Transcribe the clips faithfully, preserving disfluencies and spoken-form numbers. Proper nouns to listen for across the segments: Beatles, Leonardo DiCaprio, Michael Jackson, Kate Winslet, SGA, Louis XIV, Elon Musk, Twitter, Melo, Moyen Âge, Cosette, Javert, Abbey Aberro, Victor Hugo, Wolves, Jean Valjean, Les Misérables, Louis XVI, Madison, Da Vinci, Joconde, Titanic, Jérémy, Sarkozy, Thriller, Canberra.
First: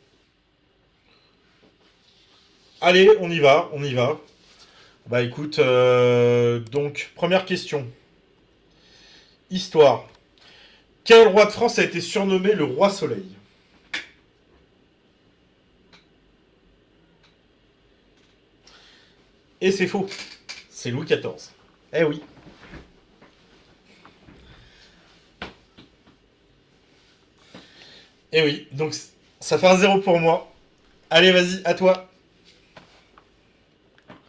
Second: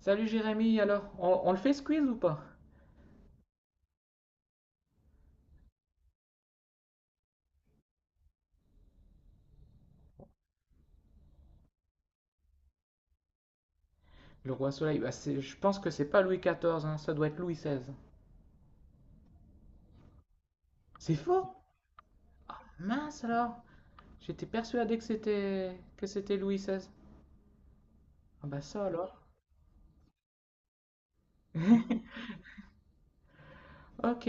Salut Jérémy, alors, on, on le fait squeeze ou pas? Allez, on y va, on y va. Bah écoute, euh, donc, première question. Histoire. Quel roi de France a été surnommé le roi soleil? Le roi soleil, bah c'est- je pense que c'est pas Louis quatorze, hein, ça doit être Louis seize. Et c'est faux, c'est Louis C'est faux? quatorze. Eh oui, Mince alors, j'étais persuadé que c'était que c'était Louis seize. eh Ah bah oui, ça donc alors. ça fait un zéro pour moi. Allez, vas-y, à toi. Ok.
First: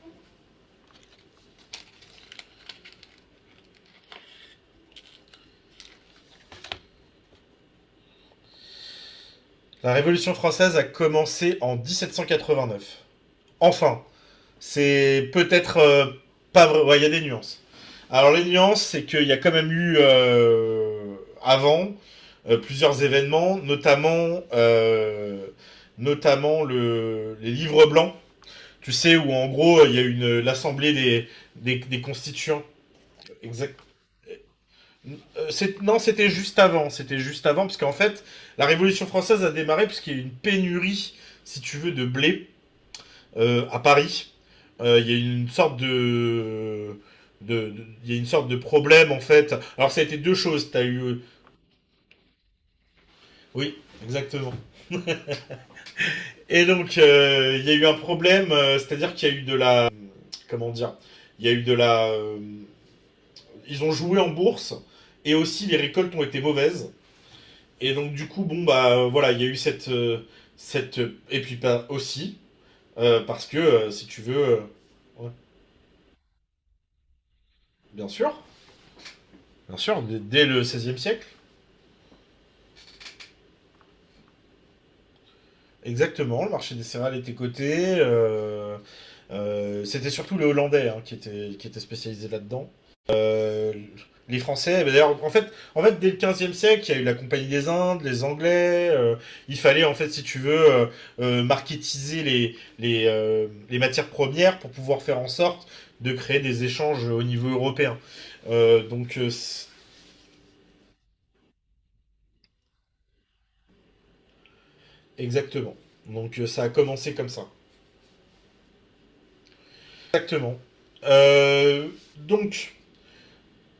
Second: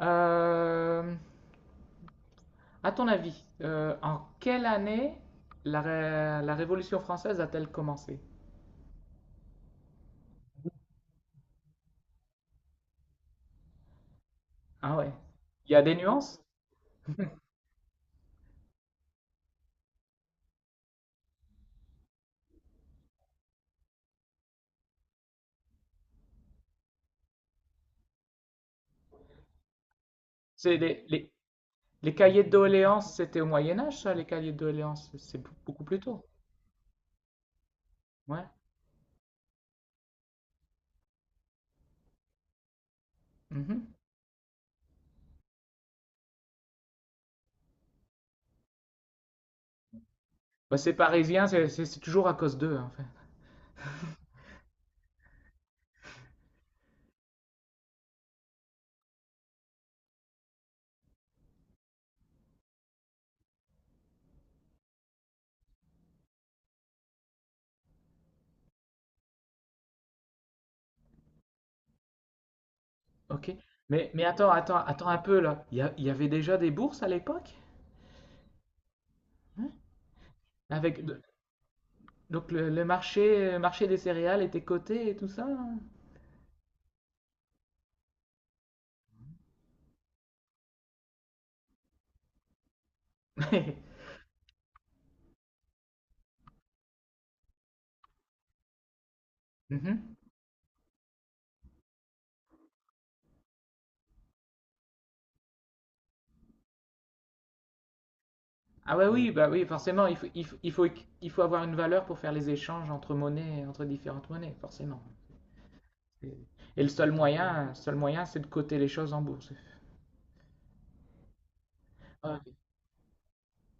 Euh, à ton avis, euh, en quelle année la, ré- la Révolution française a-t-elle commencé? La Révolution française a commencé en dix-sept cent quatre-vingt-neuf. Enfin, Ah ouais. c'est Il y peut-être a des euh, nuances? pas vrai. Ouais, il y a des nuances. Alors les nuances, c'est qu'il y a quand même eu euh, avant euh, plusieurs événements, notamment euh, notamment le, les livres blancs. Tu sais où en gros il y a eu une C'est l'assemblée les, des, les, des, des les cahiers de constituants. doléances, c'était au Exact. Moyen Âge, ça, les cahiers de doléances, c'est Euh, c'est- beaucoup Non, plus tôt. c'était juste avant. C'était juste avant parce qu'en fait Ouais. la Révolution française a démarré parce qu'il y a eu une pénurie, si tu veux, de blé euh, à Mhm. Paris. Euh, il y a une sorte de de- de- il y a une sorte de problème en fait. Alors ça a été deux choses. Bah, T'as c'est eu parisien, c'est c'est- c'est toujours à cause d'eux, en fait. oui exactement. Et donc euh, il y a eu un problème, euh, c'est-à-dire qu'il y a eu de la comment dire, il y a eu de la euh, ils ont joué en bourse et aussi les récoltes ont été mauvaises. Et donc du coup bon bah euh, voilà il y a eu cette euh, cette et puis pas aussi euh, parce Ok. que euh, si Mais, tu mais veux attends, euh, attends, attends un ouais, peu, là. Il y, a- il y avait déjà des bourses à l'époque? bien sûr, Hein. bien sûr dès, dès le seizième Avec, de- siècle. donc le, le marché, euh, marché des céréales était coté et tout ça? Hein. Exactement, le marché des céréales était coté. Euh, euh, c'était surtout les Hollandais hein, qui étaient, qui étaient spécialisés là-dedans. Euh, les Français, bah, d'ailleurs, en fait, en fait, dès le quinzième siècle, il y a eu la Compagnie des Indes, les Anglais. Euh, il fallait, en fait, Mhm. si tu veux, euh, euh, marketiser les, les, euh, les matières premières pour pouvoir faire en sorte de créer des échanges au niveau européen. Euh, Ah ouais, donc, euh, oui, bah c'est- oui, forcément, il faut, il faut, il faut, il faut avoir une valeur pour faire les échanges entre monnaies, entre différentes monnaies, forcément. Exactement. Et Donc, euh, ça a et le seul commencé comme ça. moyen, seul moyen, c'est de coter les choses en bourse. Exactement. Euh, Ah, ok. donc,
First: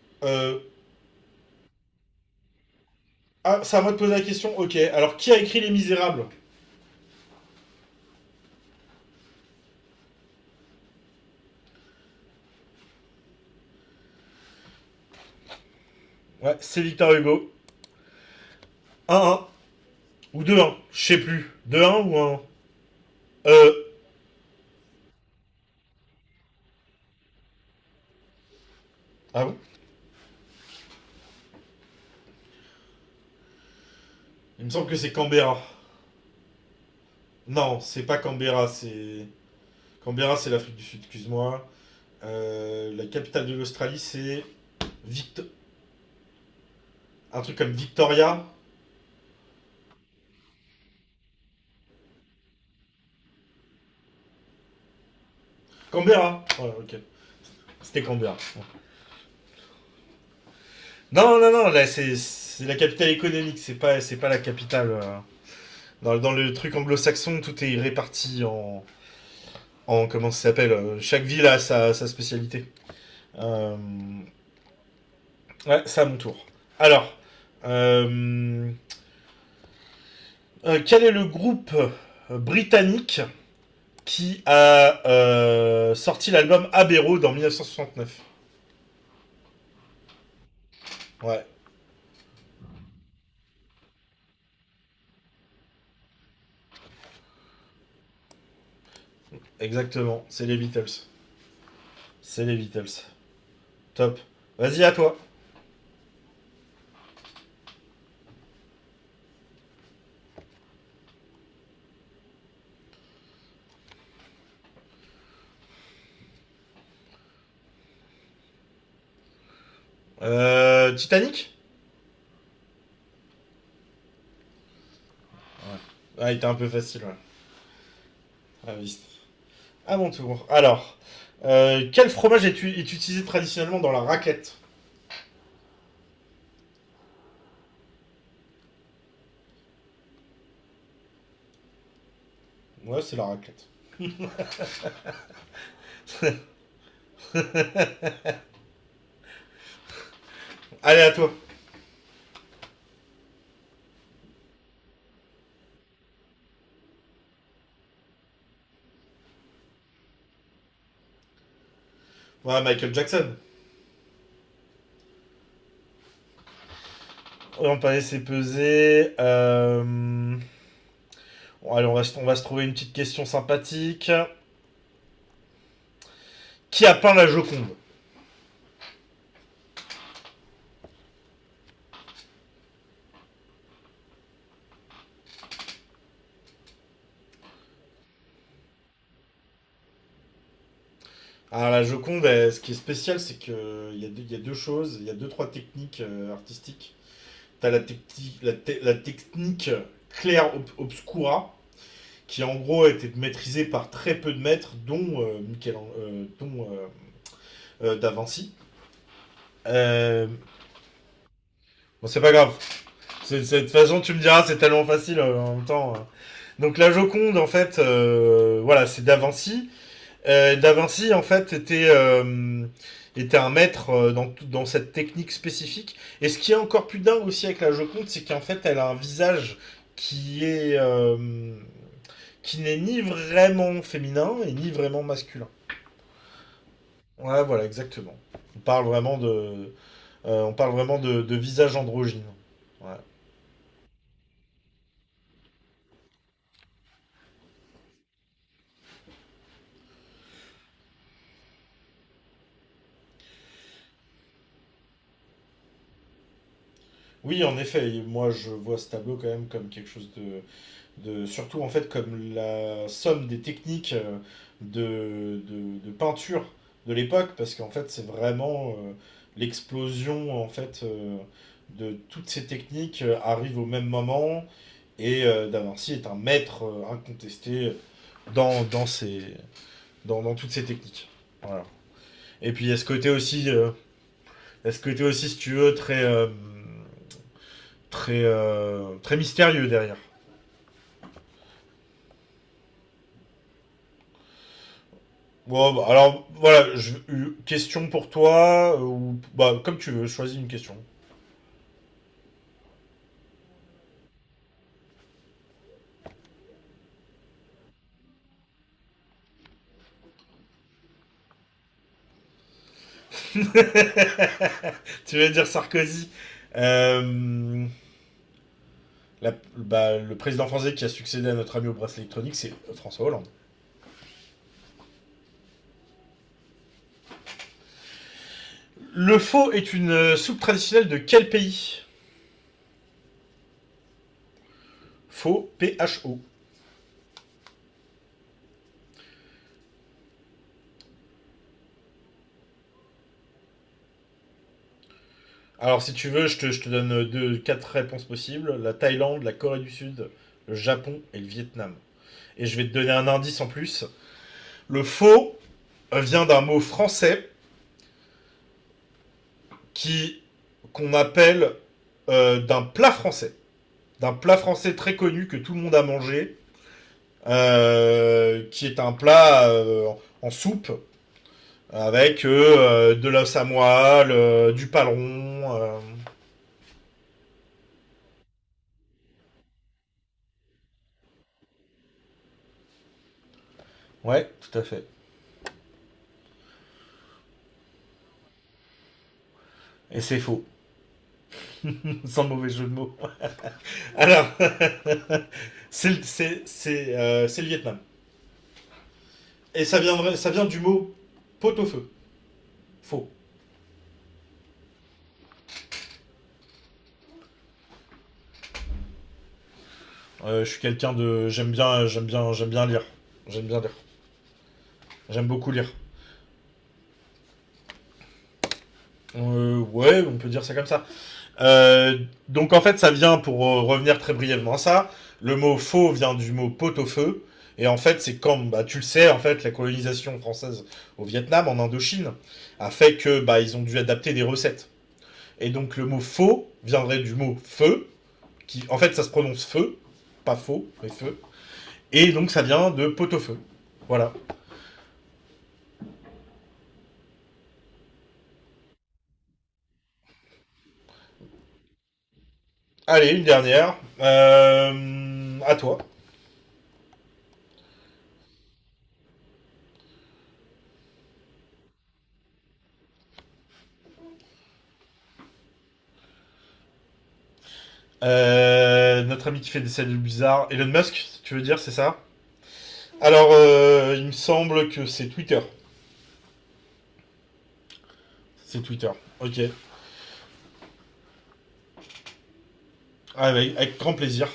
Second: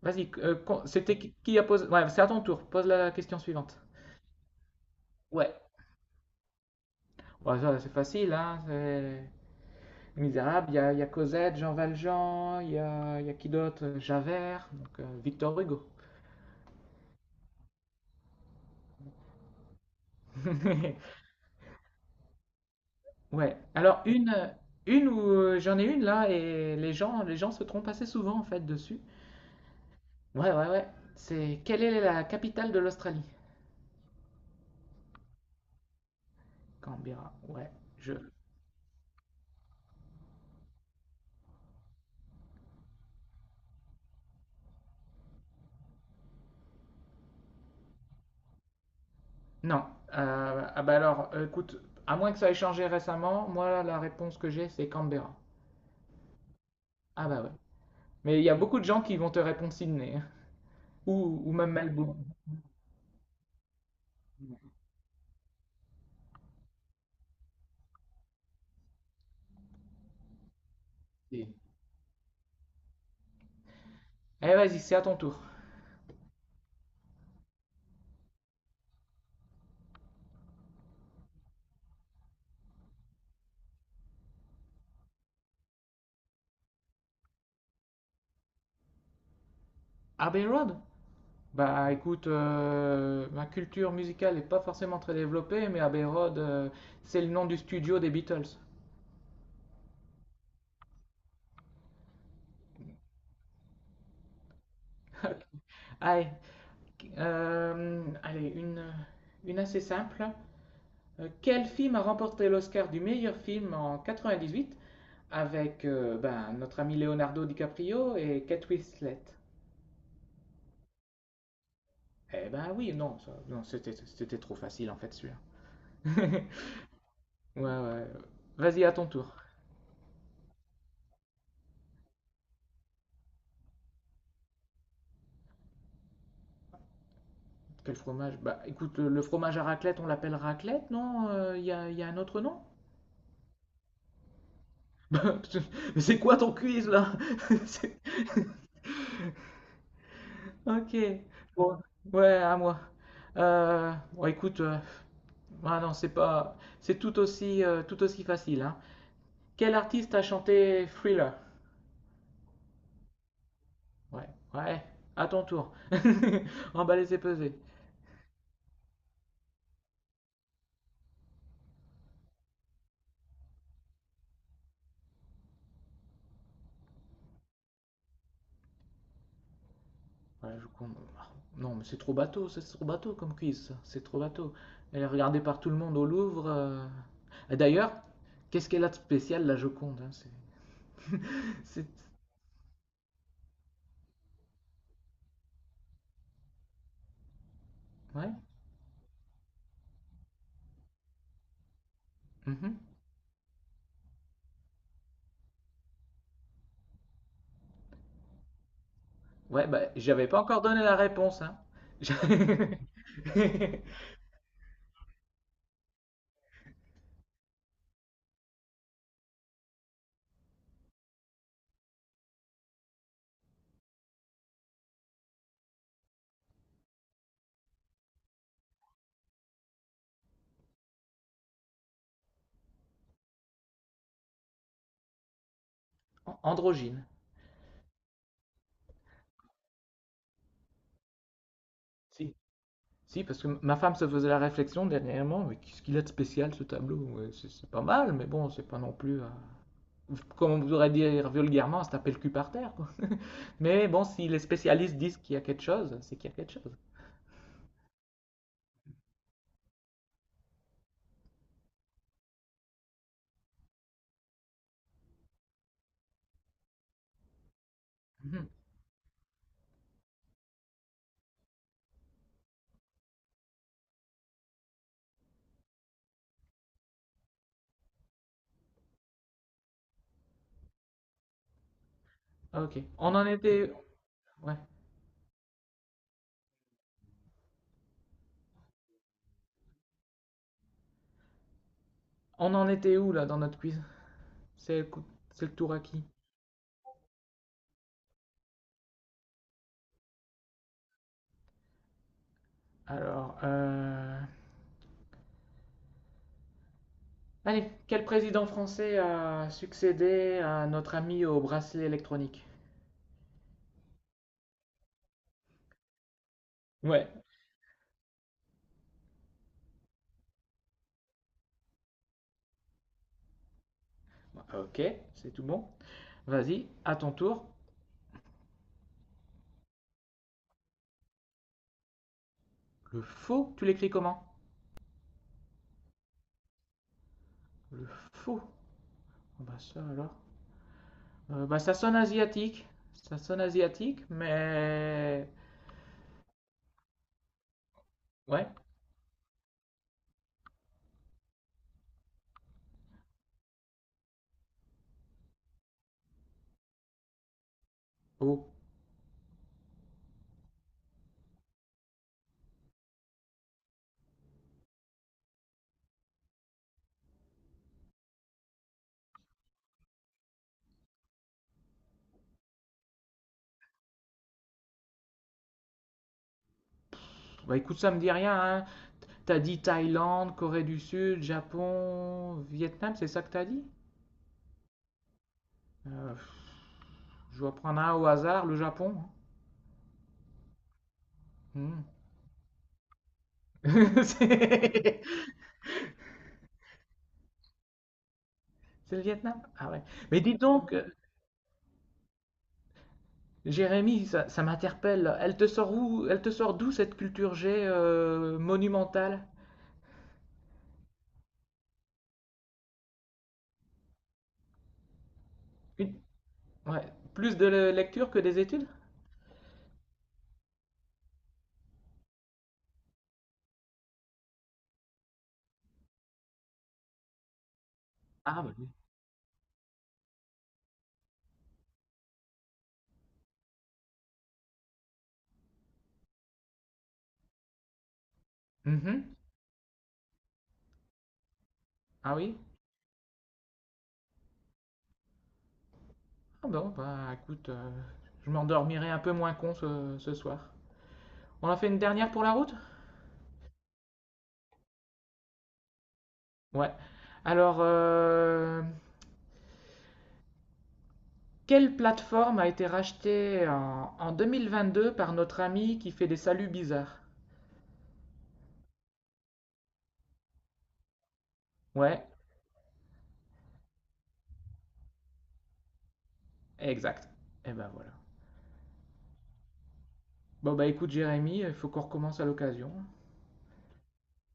Vas-y, euh, Euh, con- c'était qui qui a posé... Ouais, c'est à ton tour, pose la question ah, c'est à suivante. moi de poser la question. Ok, alors qui a Ouais. écrit Les Misérables? Bon, ça, c'est facile, hein. C'est... Misérable, il y a, il y a Cosette, Jean Valjean, il y a, il y a qui d'autre? Javert, donc, euh, Victor Hugo. Ouais, c'est Victor Hugo. Un 1 ou deux un je sais plus. Deux un ou un un? Ouais. Euh. Alors, une, une où euh, j'en ai une là, et les gens, les gens se trompent assez souvent en fait dessus. Ah bon. Ouais, ouais, ouais. C'est quelle est la capitale de l'Australie? Il me semble que c'est Canberra. Canberra. Ouais, Non, c'est je. pas Canberra, c'est. Canberra, c'est l'Afrique du Sud, excuse-moi. Euh, la capitale de l'Australie, c'est. Victo- Un truc comme Victoria. Non. Euh, ah bah alors, euh, écoute, à moins que ça ait changé récemment, moi la réponse que j'ai c'est Canberra. Canberra, ouais, ok. Ah bah ouais. C'était Canberra. Mais il y a Ouais. beaucoup de gens qui vont te répondre Sydney, hein. Non, Ou, non, ou non, même là, c'est Melbourne. c'est la capitale économique, c'est pas, c'est pas la capitale. euh. Dans, dans le truc anglo-saxon, tout est réparti en, en comment ça s'appelle euh, chaque ville Et- a sa, sa spécialité. Euh, Eh vas-y, c'est à ton tour. ouais, c'est à mon tour. Alors, euh, euh, quel est le groupe britannique qui a euh, sorti l'album Abbey Aberro dans mille neuf cent soixante-neuf? Abbey Road? Ouais, Bah écoute, euh, ma culture musicale n'est pas forcément très développée, mais Abbey Road, euh, c'est le nom du studio des Beatles. exactement. C'est les Beatles. C'est les Beatles. Top. Vas-y, à toi. Allez, euh, allez une, une assez simple. Euh, quel film a remporté l'Oscar du meilleur film en quatre-vingt-dix-huit avec euh, ben, notre ami Leonardo DiCaprio et Kate Winslet? Euh, Titanic. Eh ben oui, non, ça- non, c'était c'était trop facile en fait celui-là. Ouais. Ah, il était un peu facile, ouais. Ouais, ouais. Ah, Vas-y, à oui. ton tour. À mon tour. Alors, euh, quel fromage est, est utilisé traditionnellement dans la raclette? Quel fromage? Bah écoute, le, le fromage à raclette, on l'appelle raclette, non? Euh, Il y a, y a un autre nom? Ouais, c'est la raclette. Mais c'est quoi ton quiz là? C'est- Ok. Allez, à toi. Bon, ouais, à moi. Euh, bon, écoute, euh, ah non, c'est pas, c'est tout aussi, euh, tout aussi facile, hein. Quel artiste a chanté Thriller? Ouais, Michael Jackson. Ouais, ouais. À ton tour. Emballé, c'est pesé. On va laisser peser. Euh, bon, allez, on va, se- on va se trouver une petite question sympathique. Qui a peint la Joconde? Voilà, je Non, mais c'est trop bateau, c'est trop bateau comme quiz, c'est trop bateau. Elle est regardée par tout le monde au Louvre. euh. D'ailleurs, qu'est-ce qu'elle a de spécial, la Joconde, hein, c'est... Alors, la c'est- Joconde, elle, ce qui est spécial, c'est qu'il y, il y a deux choses. Il y a deux, trois techniques euh, artistiques. T'as la, Ouais, techti- la, te- La technique claire ob- obscura, qui en mhm. gros a été maîtrisée par très peu de maîtres, dont, euh, Michel- euh, dont euh, euh, Da Vinci. Ouais, bah, Euh, j'avais pas encore donné la réponse, hein. bon, c'est pas grave. C'est- De toute façon, tu me diras, c'est tellement facile euh, en même temps. euh. Donc la Joconde, en fait, euh, voilà, c'est Da Vinci. Euh, Da Vinci, en fait, était, euh, était un maître euh, dans, dans cette technique spécifique. Et ce qui est encore plus dingue aussi avec la Joconde, c'est qu'en fait, elle a un visage qui est euh, qui n'est ni vraiment féminin et ni vraiment masculin. An- Androgyne. Ouais, voilà, exactement. On parle vraiment de, euh, on parle vraiment de, de visage androgyne. Si. Ouais. Si, parce que ma femme se faisait la réflexion dernièrement, mais qu'est-ce qu'il a de spécial ce tableau? Ouais, c'est c'est pas mal, mais bon, c'est pas non plus. euh, comme on voudrait dire vulgairement, ça taper le cul par terre. Quoi. Mais bon, si les spécialistes disent qu'il y a quelque chose, c'est qu'il y a quelque chose. Oui, en effet, moi je vois ce tableau quand même comme quelque chose de de, surtout en fait comme la somme des techniques euh, de, de, de peinture de l'époque, parce qu'en fait c'est Mhm. vraiment euh, l'explosion en fait euh, de toutes ces techniques euh, arrive au même moment, et euh, Da Vinci est un maître euh, incontesté dans, dans, ces, dans, dans toutes ces techniques. Voilà. Et puis il y a Ok. ce côté On en aussi, euh, était, ouais. il y a ce côté aussi si tu veux, très, euh, très, euh, très mystérieux derrière. On en était où là dans notre quiz? C'est le coup- c'est le Bon, tour à bah, qui? alors voilà, je- une question pour toi, euh, ou bah, comme tu veux, choisis une question. Alors, euh, allez, quel président français a succédé à notre ami au bracelet électronique? Tu vas dire Sarkozy. Ouais. Euh, la- Bah, le président français qui a succédé à notre ami au bracelet électronique, c'est François Hollande. Ok, c'est tout bon. Vas-y, à ton tour. Le faux est une euh, soupe traditionnelle de quel pays? Le faux, tu l'écris comment? Faux, P-H-O. Le faux. Ah Bah ça alors. Euh, bah, ça sonne asiatique. Ça sonne asiatique, mais. Alors si tu veux, je te, je te donne euh, deux, quatre réponses Ouais. possibles. La Thaïlande, la Corée du Sud, le Japon et le Vietnam. Et je vais te donner un indice en plus. Le faux euh, vient d'un mot français Oh. qui qu'on appelle euh, d'un plat français, d'un plat français très connu que tout le monde a mangé, euh, qui est un plat euh, en en soupe avec euh, de la samoile, euh, du paleron. euh, Bah, écoute, ça me dit rien, hein. T'as dit Thaïlande, Corée du Sud, Japon, Vietnam, c'est ça que t'as dit? Ouais, tout à fait. Euh, je vais prendre un au hasard, le Japon. Et c'est faux, hein. Hmm. sans mauvais jeu de mots. Alors, C'est c'est c'est- c'est, euh, c'est le Vietnam. c'est le Vietnam? Et Ah ça ouais. vient, Mais ça dis vient du donc, euh, mot pot au feu. Faux. Jérémy, ça, ça m'interpelle. Elle te sort où, elle te sort d'où cette culture G, euh, monumentale? Euh, je suis quelqu'un de. J'aime bien, j'aime bien, j'aime bien lire. J'aime bien lire. J'aime beaucoup lire. Une- Ouais. Plus de le- lecture que des études? Euh, ouais, on peut dire ça comme ça. Euh, donc en fait, ça vient, pour euh, revenir très brièvement à ça, le mot faux vient du mot pot au feu. Et en fait, c'est Ah, comme, bah bah, oui. tu le sais, en fait, la colonisation française au Vietnam, en Indochine, a fait que bah, ils ont dû adapter des recettes. Et donc le mot faux viendrait du mot feu, qui en fait ça se Mhm. prononce feu, pas faux, mais feu. Et Ah donc oui? ça vient de pot au feu. Voilà. Ah bon, bah écoute, euh, je m'endormirai un peu moins con ce, ce soir. On en fait une dernière pour la route? Allez, une dernière. Euh, à toi. Ouais. Alors, euh, quelle plateforme a été rachetée en, en deux mille vingt-deux par notre ami qui fait des saluts bizarres? Euh, notre ami qui fait des saluts bizarres. Elon Musk, tu veux dire, c'est ça? Ouais, Alors, euh, il me semble que c'est Twitter. exact. Et ben voilà. C'est Twitter. Ok. Bon bah écoute Jérémy, il faut qu'on recommence à l'occasion. Ah, Avec, avec grand plaisir.